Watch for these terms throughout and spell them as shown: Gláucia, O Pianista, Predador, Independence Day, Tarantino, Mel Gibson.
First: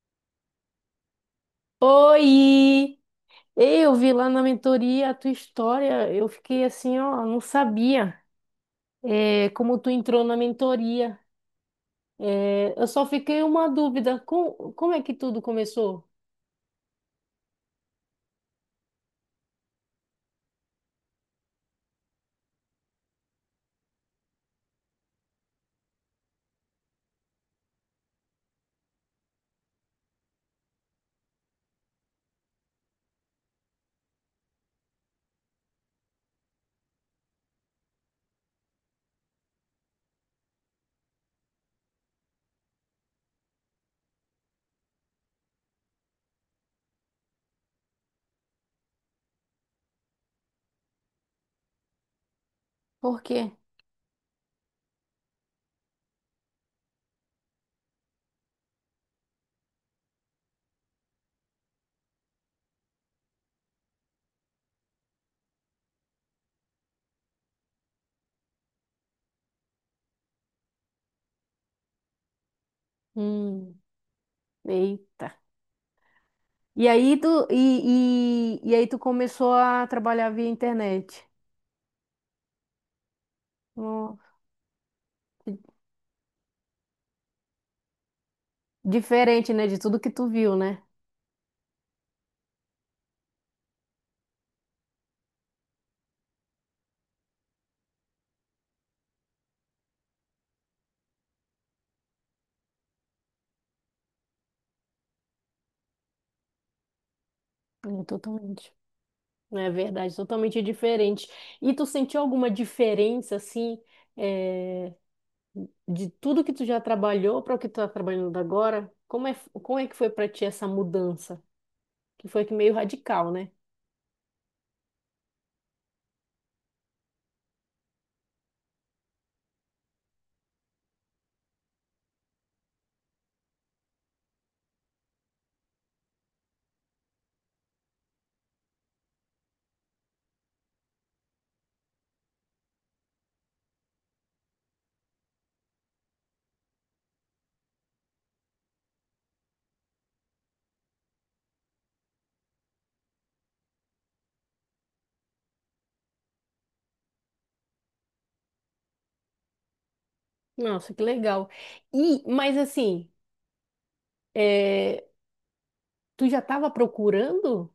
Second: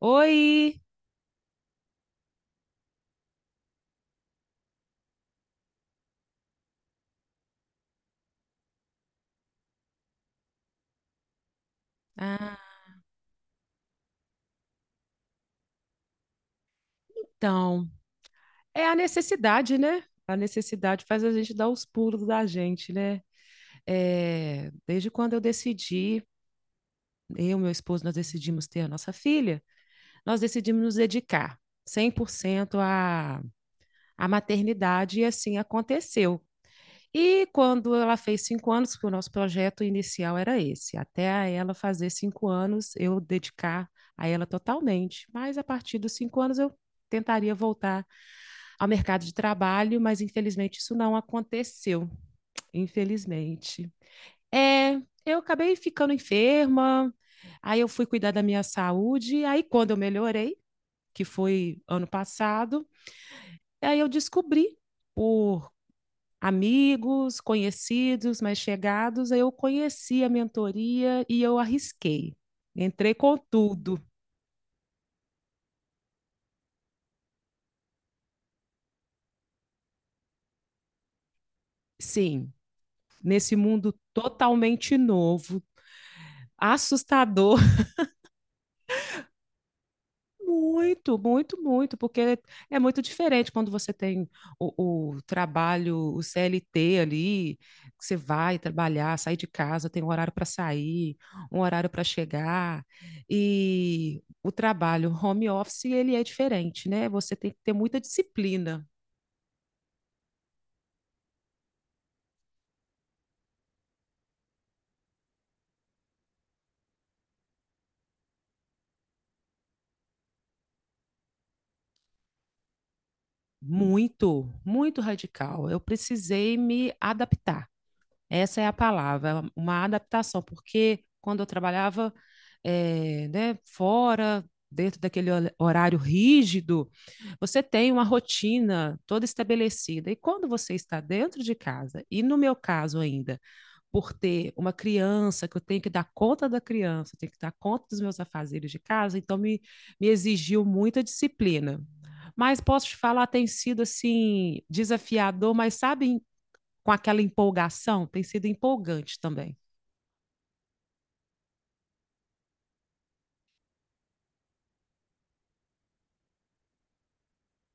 Oi! Oi! Ei, eu vi lá na mentoria a tua história, eu fiquei assim, ó, não sabia como tu entrou na mentoria. É, Ah, eu só fiquei uma dúvida, como é que tudo começou? então, é a necessidade, né? A necessidade faz a gente dar os pulos da gente, né? É, desde quando eu decidi, eu e meu esposo, nós decidimos ter a nossa filha, nós decidimos nos dedicar 100% à maternidade e assim aconteceu. E quando ela fez 5 anos, porque o nosso projeto inicial era esse, até a ela fazer 5 anos, eu dedicar a ela totalmente. Mas a partir dos 5 anos, eu tentaria voltar ao mercado de trabalho, mas infelizmente isso não aconteceu. Por quê? Infelizmente. É, eu acabei ficando enferma, aí eu fui cuidar da minha saúde, aí quando eu melhorei, que foi ano passado, aí eu descobri por amigos, conhecidos, mais chegados, aí eu conheci a mentoria e eu arrisquei. Entrei com Hum, tudo, eita. E aí tu começou a trabalhar via internet. sim, nesse mundo Ó, totalmente novo, assustador. diferente, né, de tudo que tu viu, né? Muito, muito, muito, porque é muito diferente quando você tem o trabalho, o CLT ali, que você vai trabalhar, sair de casa, tem um horário para sair, um horário para chegar, e o trabalho home office, ele é diferente, né? Você tem que ter muita É, totalmente. disciplina, É verdade, totalmente diferente. E tu sentiu alguma diferença, assim, é, de tudo que tu já trabalhou para o que tu tá trabalhando agora? Como é que foi para ti essa mudança? Que foi que meio radical, né? muito, muito radical. Eu precisei me adaptar. Essa é a palavra, uma adaptação, porque quando eu trabalhava né, fora, dentro daquele horário rígido, você tem uma rotina toda estabelecida. E quando você está dentro de casa, e no meu caso ainda, por ter uma criança, que eu tenho que dar conta da criança, tenho que dar conta dos meus afazeres de casa, então me exigiu muita disciplina. Mas posso te falar, tem sido assim desafiador, mas sabe, com aquela empolgação, tem sido empolgante também. Nossa, que legal. E, mas assim, é, tu já estava procurando?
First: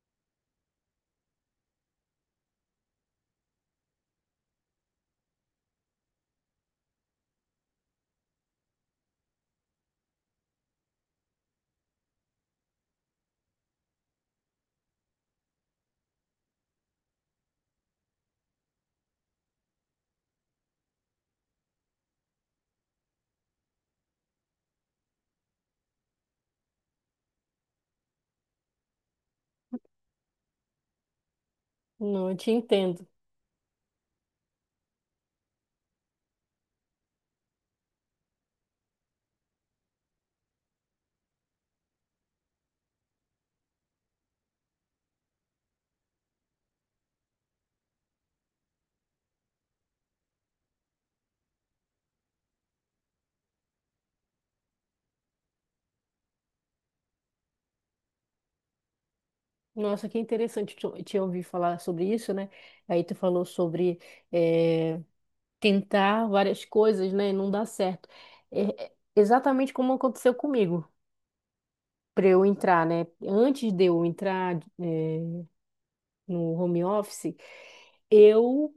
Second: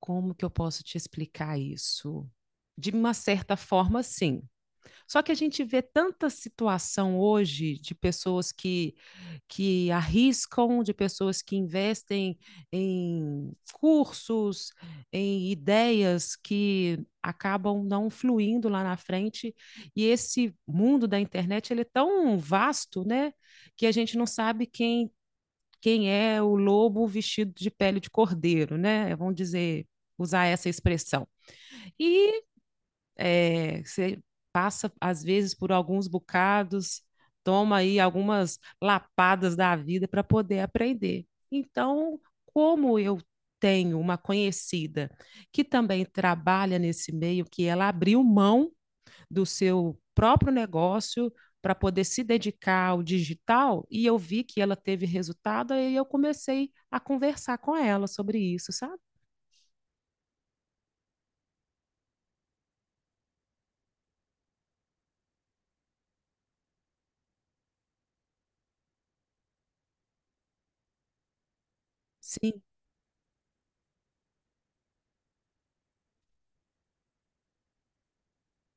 Como que eu posso te explicar isso? De uma certa forma, sim. Só que a gente vê tanta situação hoje de pessoas que arriscam, de pessoas que investem em cursos, em ideias que acabam não fluindo lá na frente. E esse mundo da internet ele é tão vasto, né, que a gente não sabe quem é o lobo vestido de pele de cordeiro, né? Vamos dizer, usar essa expressão. Não, eu E te entendo. é, você passa, às vezes, por alguns bocados, toma aí algumas lapadas da vida para poder aprender. Então, como eu tenho uma conhecida que também trabalha nesse meio, que ela abriu mão do seu próprio negócio para poder se dedicar ao digital e eu vi que ela teve resultado e eu comecei a conversar com ela sobre isso, sabe? Nossa, que interessante te ouvir falar sobre isso, né? Aí tu falou sobre eh, tentar várias coisas, né? Não dá certo. É exatamente como aconteceu comigo, para eu Sim, entrar, né? Antes de eu entrar, é, no home office, eu,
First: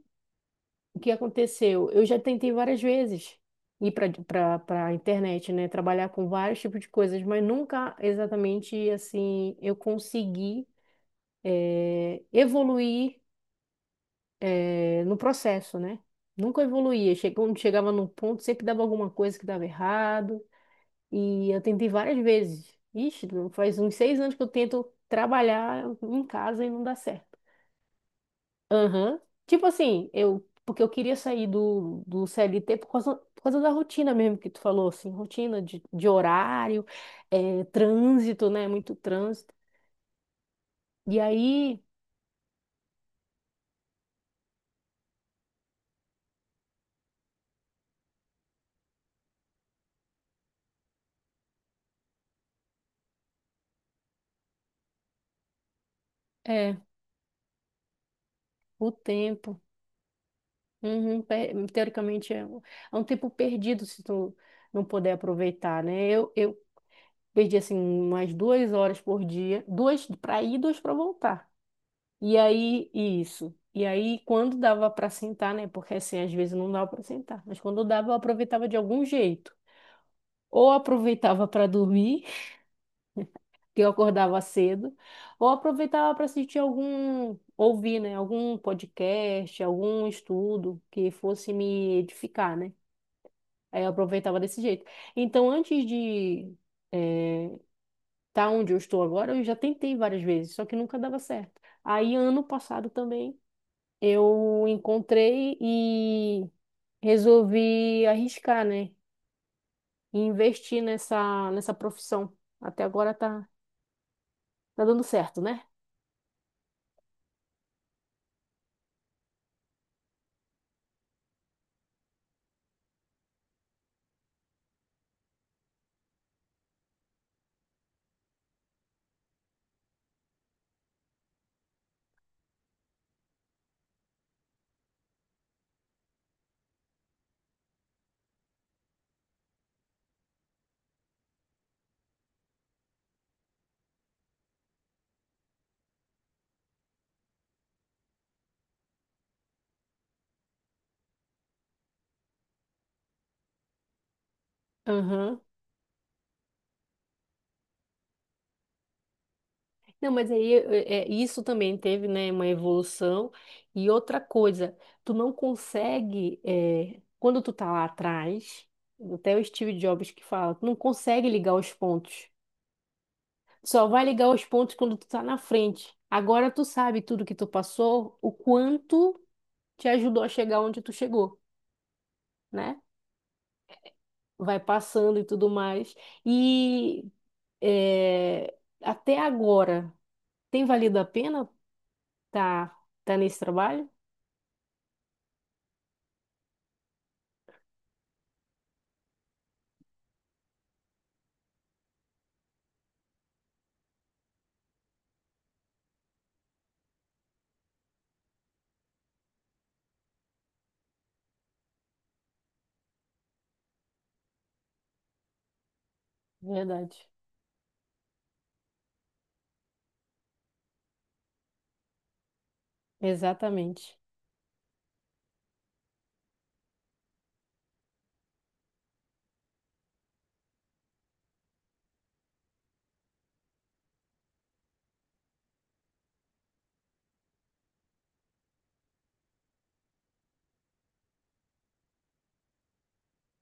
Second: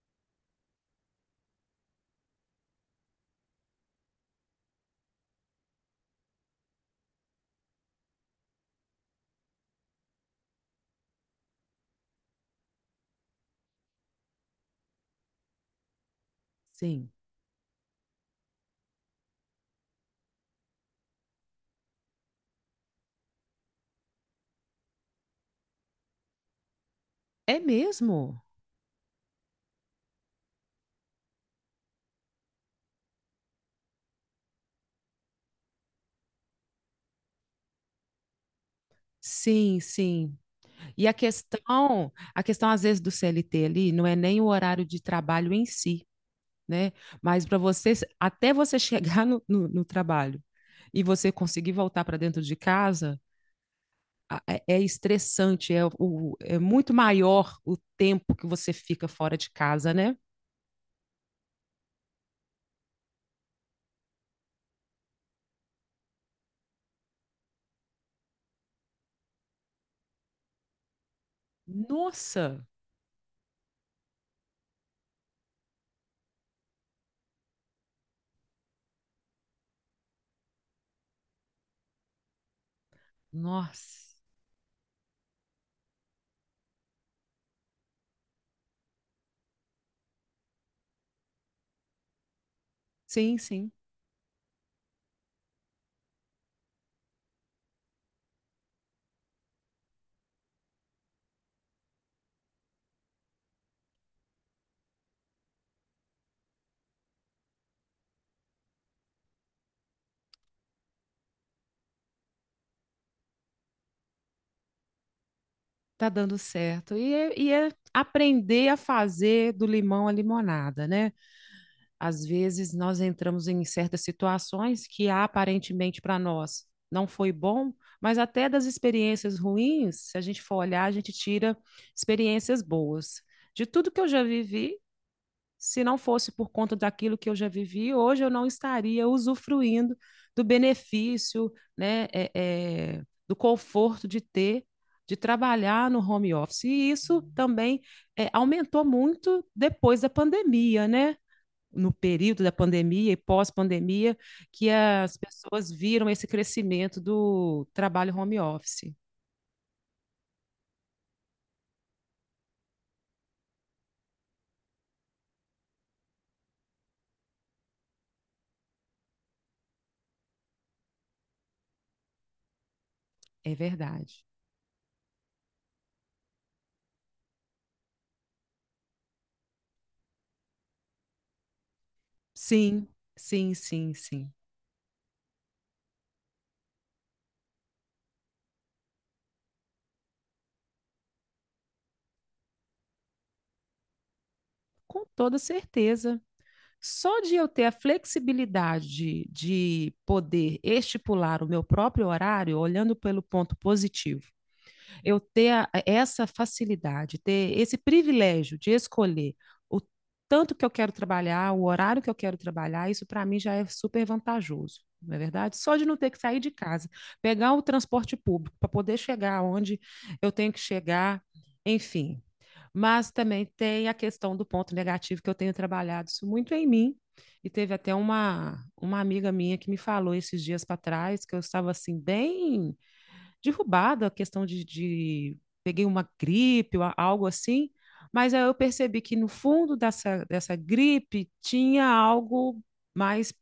o que aconteceu? Eu já tentei várias vezes ir para internet, né? Trabalhar com vários tipos de coisas, mas nunca exatamente assim eu consegui evoluir no processo, né? Nunca sim. evoluía. Quando chegava num ponto, sempre dava alguma coisa que dava errado. E eu tentei várias vezes. Ixi, faz uns seis anos que eu tento trabalhar em casa e não dá certo. É mesmo? Aham. Tipo assim, eu. Porque eu queria sair do CLT por causa da rotina mesmo que tu falou, assim, rotina de horário, trânsito, né? Muito trânsito. Sim, sim. E E aí, a questão às vezes do CLT ali não é nem o horário de trabalho em si, né? Mas para você, até você chegar no trabalho e você conseguir voltar para dentro de casa, é, é estressante, é, o, é é, muito maior o tempo que você o fica fora de tempo. casa, né? Uhum, teoricamente, é um tempo perdido se tu não puder aproveitar, né? Eu perdi assim umas duas horas por dia, duas para ir, duas para voltar. E Nossa, aí, isso. E aí, quando dava para sentar, né? Porque assim, às vezes não dava para sentar, mas quando dava, eu aproveitava de algum jeito. Ou aproveitava para dormir, que eu nossa. acordava cedo, ou aproveitava para assistir algum, ouvir, né? Algum podcast, algum estudo que fosse me edificar, né? Sim, sim, Aí eu aproveitava desse jeito. Então, eh, tá onde eu estou agora, eu já tentei várias vezes, só que nunca dava certo. Aí, ano passado também, eu encontrei e resolvi arriscar, né? E investir nessa profissão. Até agora tá dando certo, né? tá dando certo. E é aprender a fazer do limão a limonada, né? Às vezes nós entramos em certas situações que aparentemente para nós não foi bom, mas até das experiências ruins, se a gente for olhar, a gente tira experiências boas. De tudo que eu já vivi, se não fosse por conta daquilo que eu já vivi, hoje eu não estaria usufruindo do benefício, né, é, é, do conforto de ter, de trabalhar no home office. E isso também é, aumentou muito depois da pandemia, né? No período da pandemia e pós-pandemia que as Aham. pessoas viram esse crescimento do trabalho home office. Não, mas aí é, isso também teve, né, uma evolução. E outra coisa, tu não consegue, é, quando tu tá lá atrás, até o Steve Jobs que fala, tu não consegue ligar os pontos. É Só vai verdade. ligar os pontos quando tu tá na frente. Agora tu sabe tudo que tu passou, o quanto te ajudou a chegar onde tu chegou, né? Sim, sim, sim, sim. Vai passando e tudo mais. E é, até agora, tem valido a pena tá, tá nesse trabalho? Com toda certeza. Só de eu ter a flexibilidade de poder estipular o meu próprio horário, olhando pelo ponto positivo, eu ter essa facilidade, ter esse privilégio de escolher o tanto que eu quero trabalhar, o horário que eu quero trabalhar, isso para mim já é super vantajoso. Não é verdade? Só de não ter que sair de casa, Verdade. pegar o transporte público para poder chegar onde eu tenho que chegar, enfim, mas também tem a Exatamente. questão do ponto negativo que eu tenho trabalhado isso muito em mim. E teve até uma amiga minha que me falou esses dias para trás que eu estava assim, bem derrubada, a questão de peguei uma gripe, ou algo assim. Mas aí eu percebi que no fundo dessa gripe tinha algo mais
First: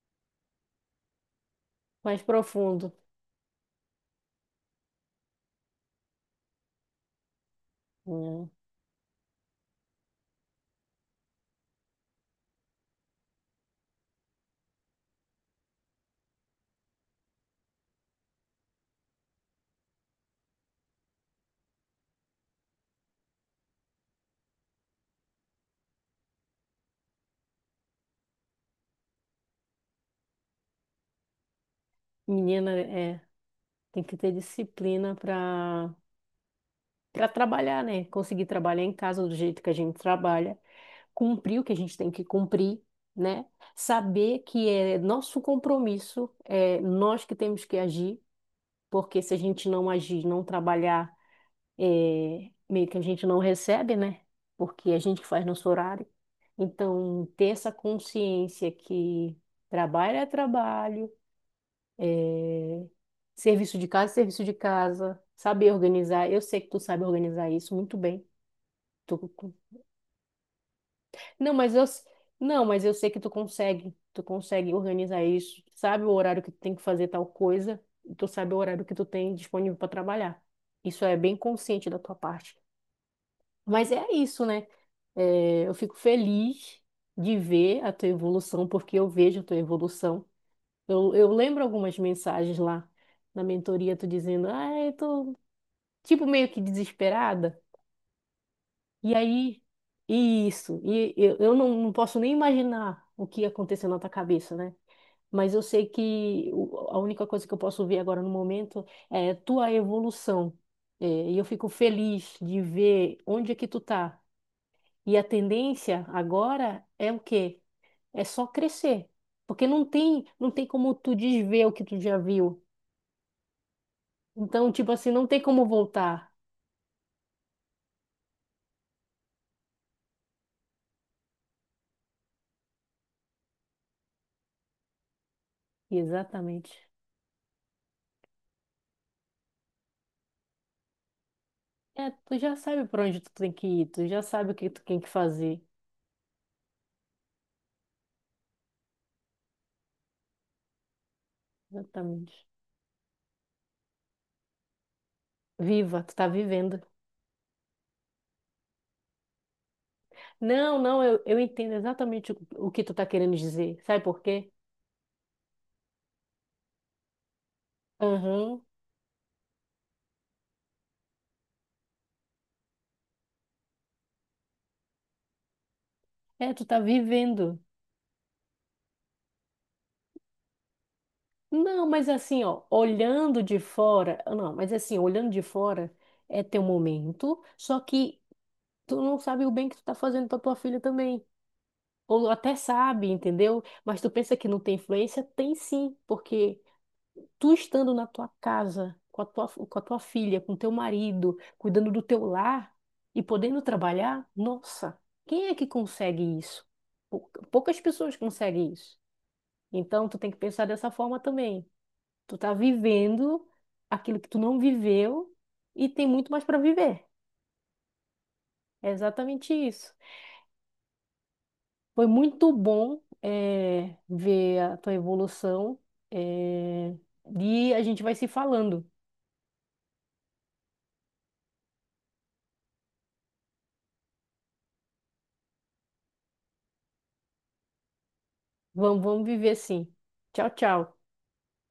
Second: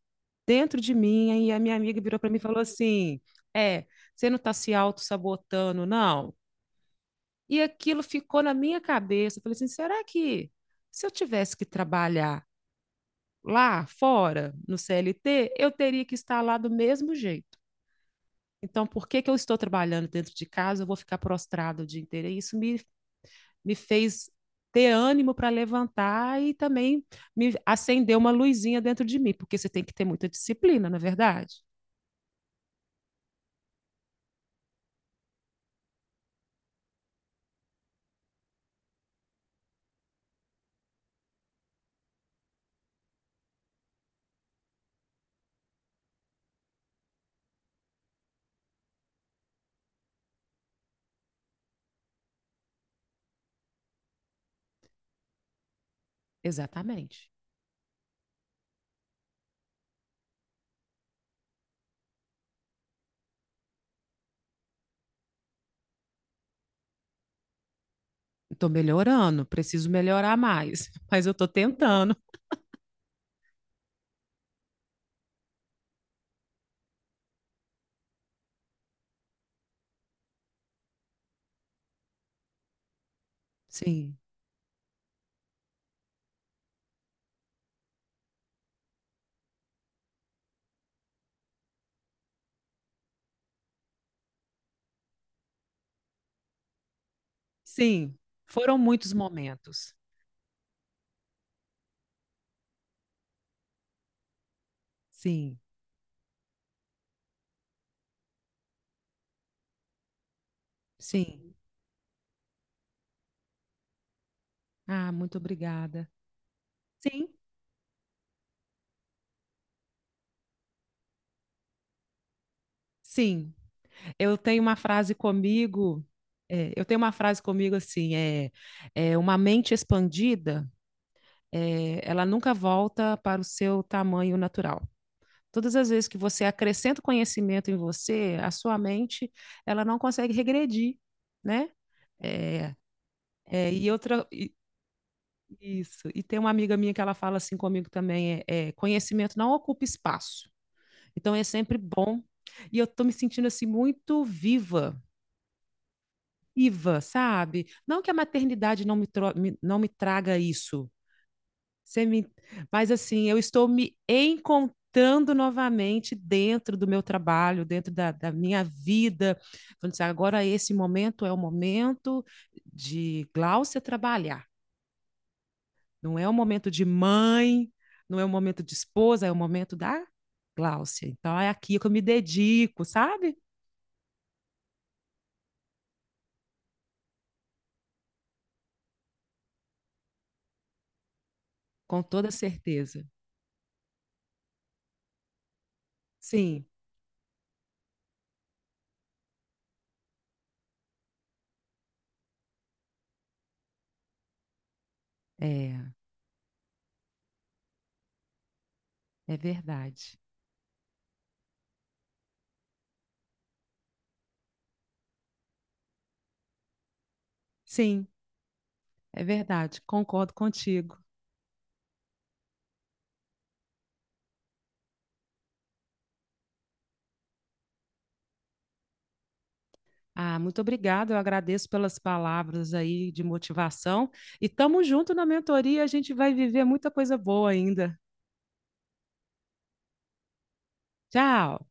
dentro de mim. E a minha amiga virou Mais para mim e falou profundo. assim: é, você não está se auto-sabotando, não? E aquilo ficou Hum. na minha cabeça. Eu falei assim: será que se eu tivesse que trabalhar lá fora, no CLT, eu teria que estar lá do mesmo jeito? Então, por que que eu estou trabalhando dentro de casa? Eu vou ficar prostrado o dia inteiro. E isso me fez ter ânimo para levantar e também me acendeu uma luzinha dentro de mim, porque você tem que ter muita disciplina, não é verdade? Menina, é, tem que ter disciplina para trabalhar, né? Conseguir trabalhar em casa do jeito que a gente trabalha. Cumprir o que a gente tem que cumprir, né? Saber que é nosso compromisso, é nós que temos que agir, porque se a gente não agir, não trabalhar, é, meio que a gente não recebe, né? Porque é a gente que faz nosso horário. Então, Exatamente. ter essa consciência que trabalho, é, serviço de casa é serviço de casa, saber organizar. Eu sei que tu sabe organizar isso muito bem. Estou Tu melhorando, preciso melhorar mais, mas eu estou Não, mas eu, s- tentando. não, mas eu sei que tu consegue. Tu consegue organizar isso. Tu sabe o horário que tu tem que fazer tal coisa. E tu sabe o horário que tu tem disponível para trabalhar. Isso é bem consciente da tua parte. Mas é Sim. isso, né? É, eu fico feliz de ver a tua evolução, porque eu vejo a tua evolução. Eu lembro algumas mensagens lá na mentoria, tu dizendo, ah, eu tô tipo meio que desesperada. Sim, foram muitos E aí, momentos. e isso, e eu não, não posso nem imaginar o que aconteceu na tua cabeça, né? Mas Sim, eu sei que a única coisa que eu posso ver agora no momento é tua evolução. É, e eu sim. fico feliz de ver onde é que tu tá. Ah, E a muito tendência obrigada. agora é o Sim, quê? É só crescer. Porque não tem como tu desver o que tu já viu. sim. Eu tenho Então, uma tipo assim, frase não tem como comigo, voltar. é, eu tenho uma frase comigo assim, é, é uma mente expandida, é, ela nunca volta para o seu tamanho natural. Todas as vezes que você Exatamente. acrescenta conhecimento em você, a sua mente, ela não consegue regredir, né? É, tu já É, sabe para onde tu tem que é, ir, e tu já outra, sabe o que tu tem que fazer. isso. E tem uma amiga minha que ela fala assim comigo também, é, é, conhecimento não ocupa espaço. Então é sempre bom. Exatamente. E eu tô me sentindo assim muito viva, Viva, tu tá vivendo. viva, sabe? Não que a maternidade não me, não me traga Não, isso. não, eu, eu entendo Você me... exatamente o que Mas tu tá assim, querendo eu estou dizer. me Sabe por quê? encontrando novamente dentro do meu trabalho, dentro da Aham. minha vida. Falando assim, agora esse momento é o momento de Gláucia trabalhar. Não é o É, tu momento tá de vivendo. mãe, não é o momento de esposa, é o momento da Gláucia. Então é aqui Não, que eu me mas assim, ó, dedico, sabe? olhando de fora, não, mas assim, olhando de fora é teu momento, só que tu não sabe o bem que tu tá fazendo pra tua filha também. Com toda Ou até certeza. sabe, entendeu? Mas tu pensa que não tem influência? Tem sim, porque Sim, tu estando na tua casa, com a tua filha, com teu marido, cuidando do teu lar e podendo trabalhar, nossa, quem é que é, consegue isso? Poucas pessoas conseguem isso. é Então, verdade. tu tem que pensar dessa forma também. Tu tá vivendo aquilo que tu não viveu e tem muito mais para viver. Sim, É é exatamente verdade. isso. Concordo contigo. Foi muito bom, ver a tua evolução, eh, e a gente vai se falando. Ah, muito obrigada. Eu agradeço pelas palavras aí de motivação. E tamo junto na mentoria, a gente vai viver muita coisa boa ainda. Vamos, vamos viver assim. Tchau, tchau. Tchau.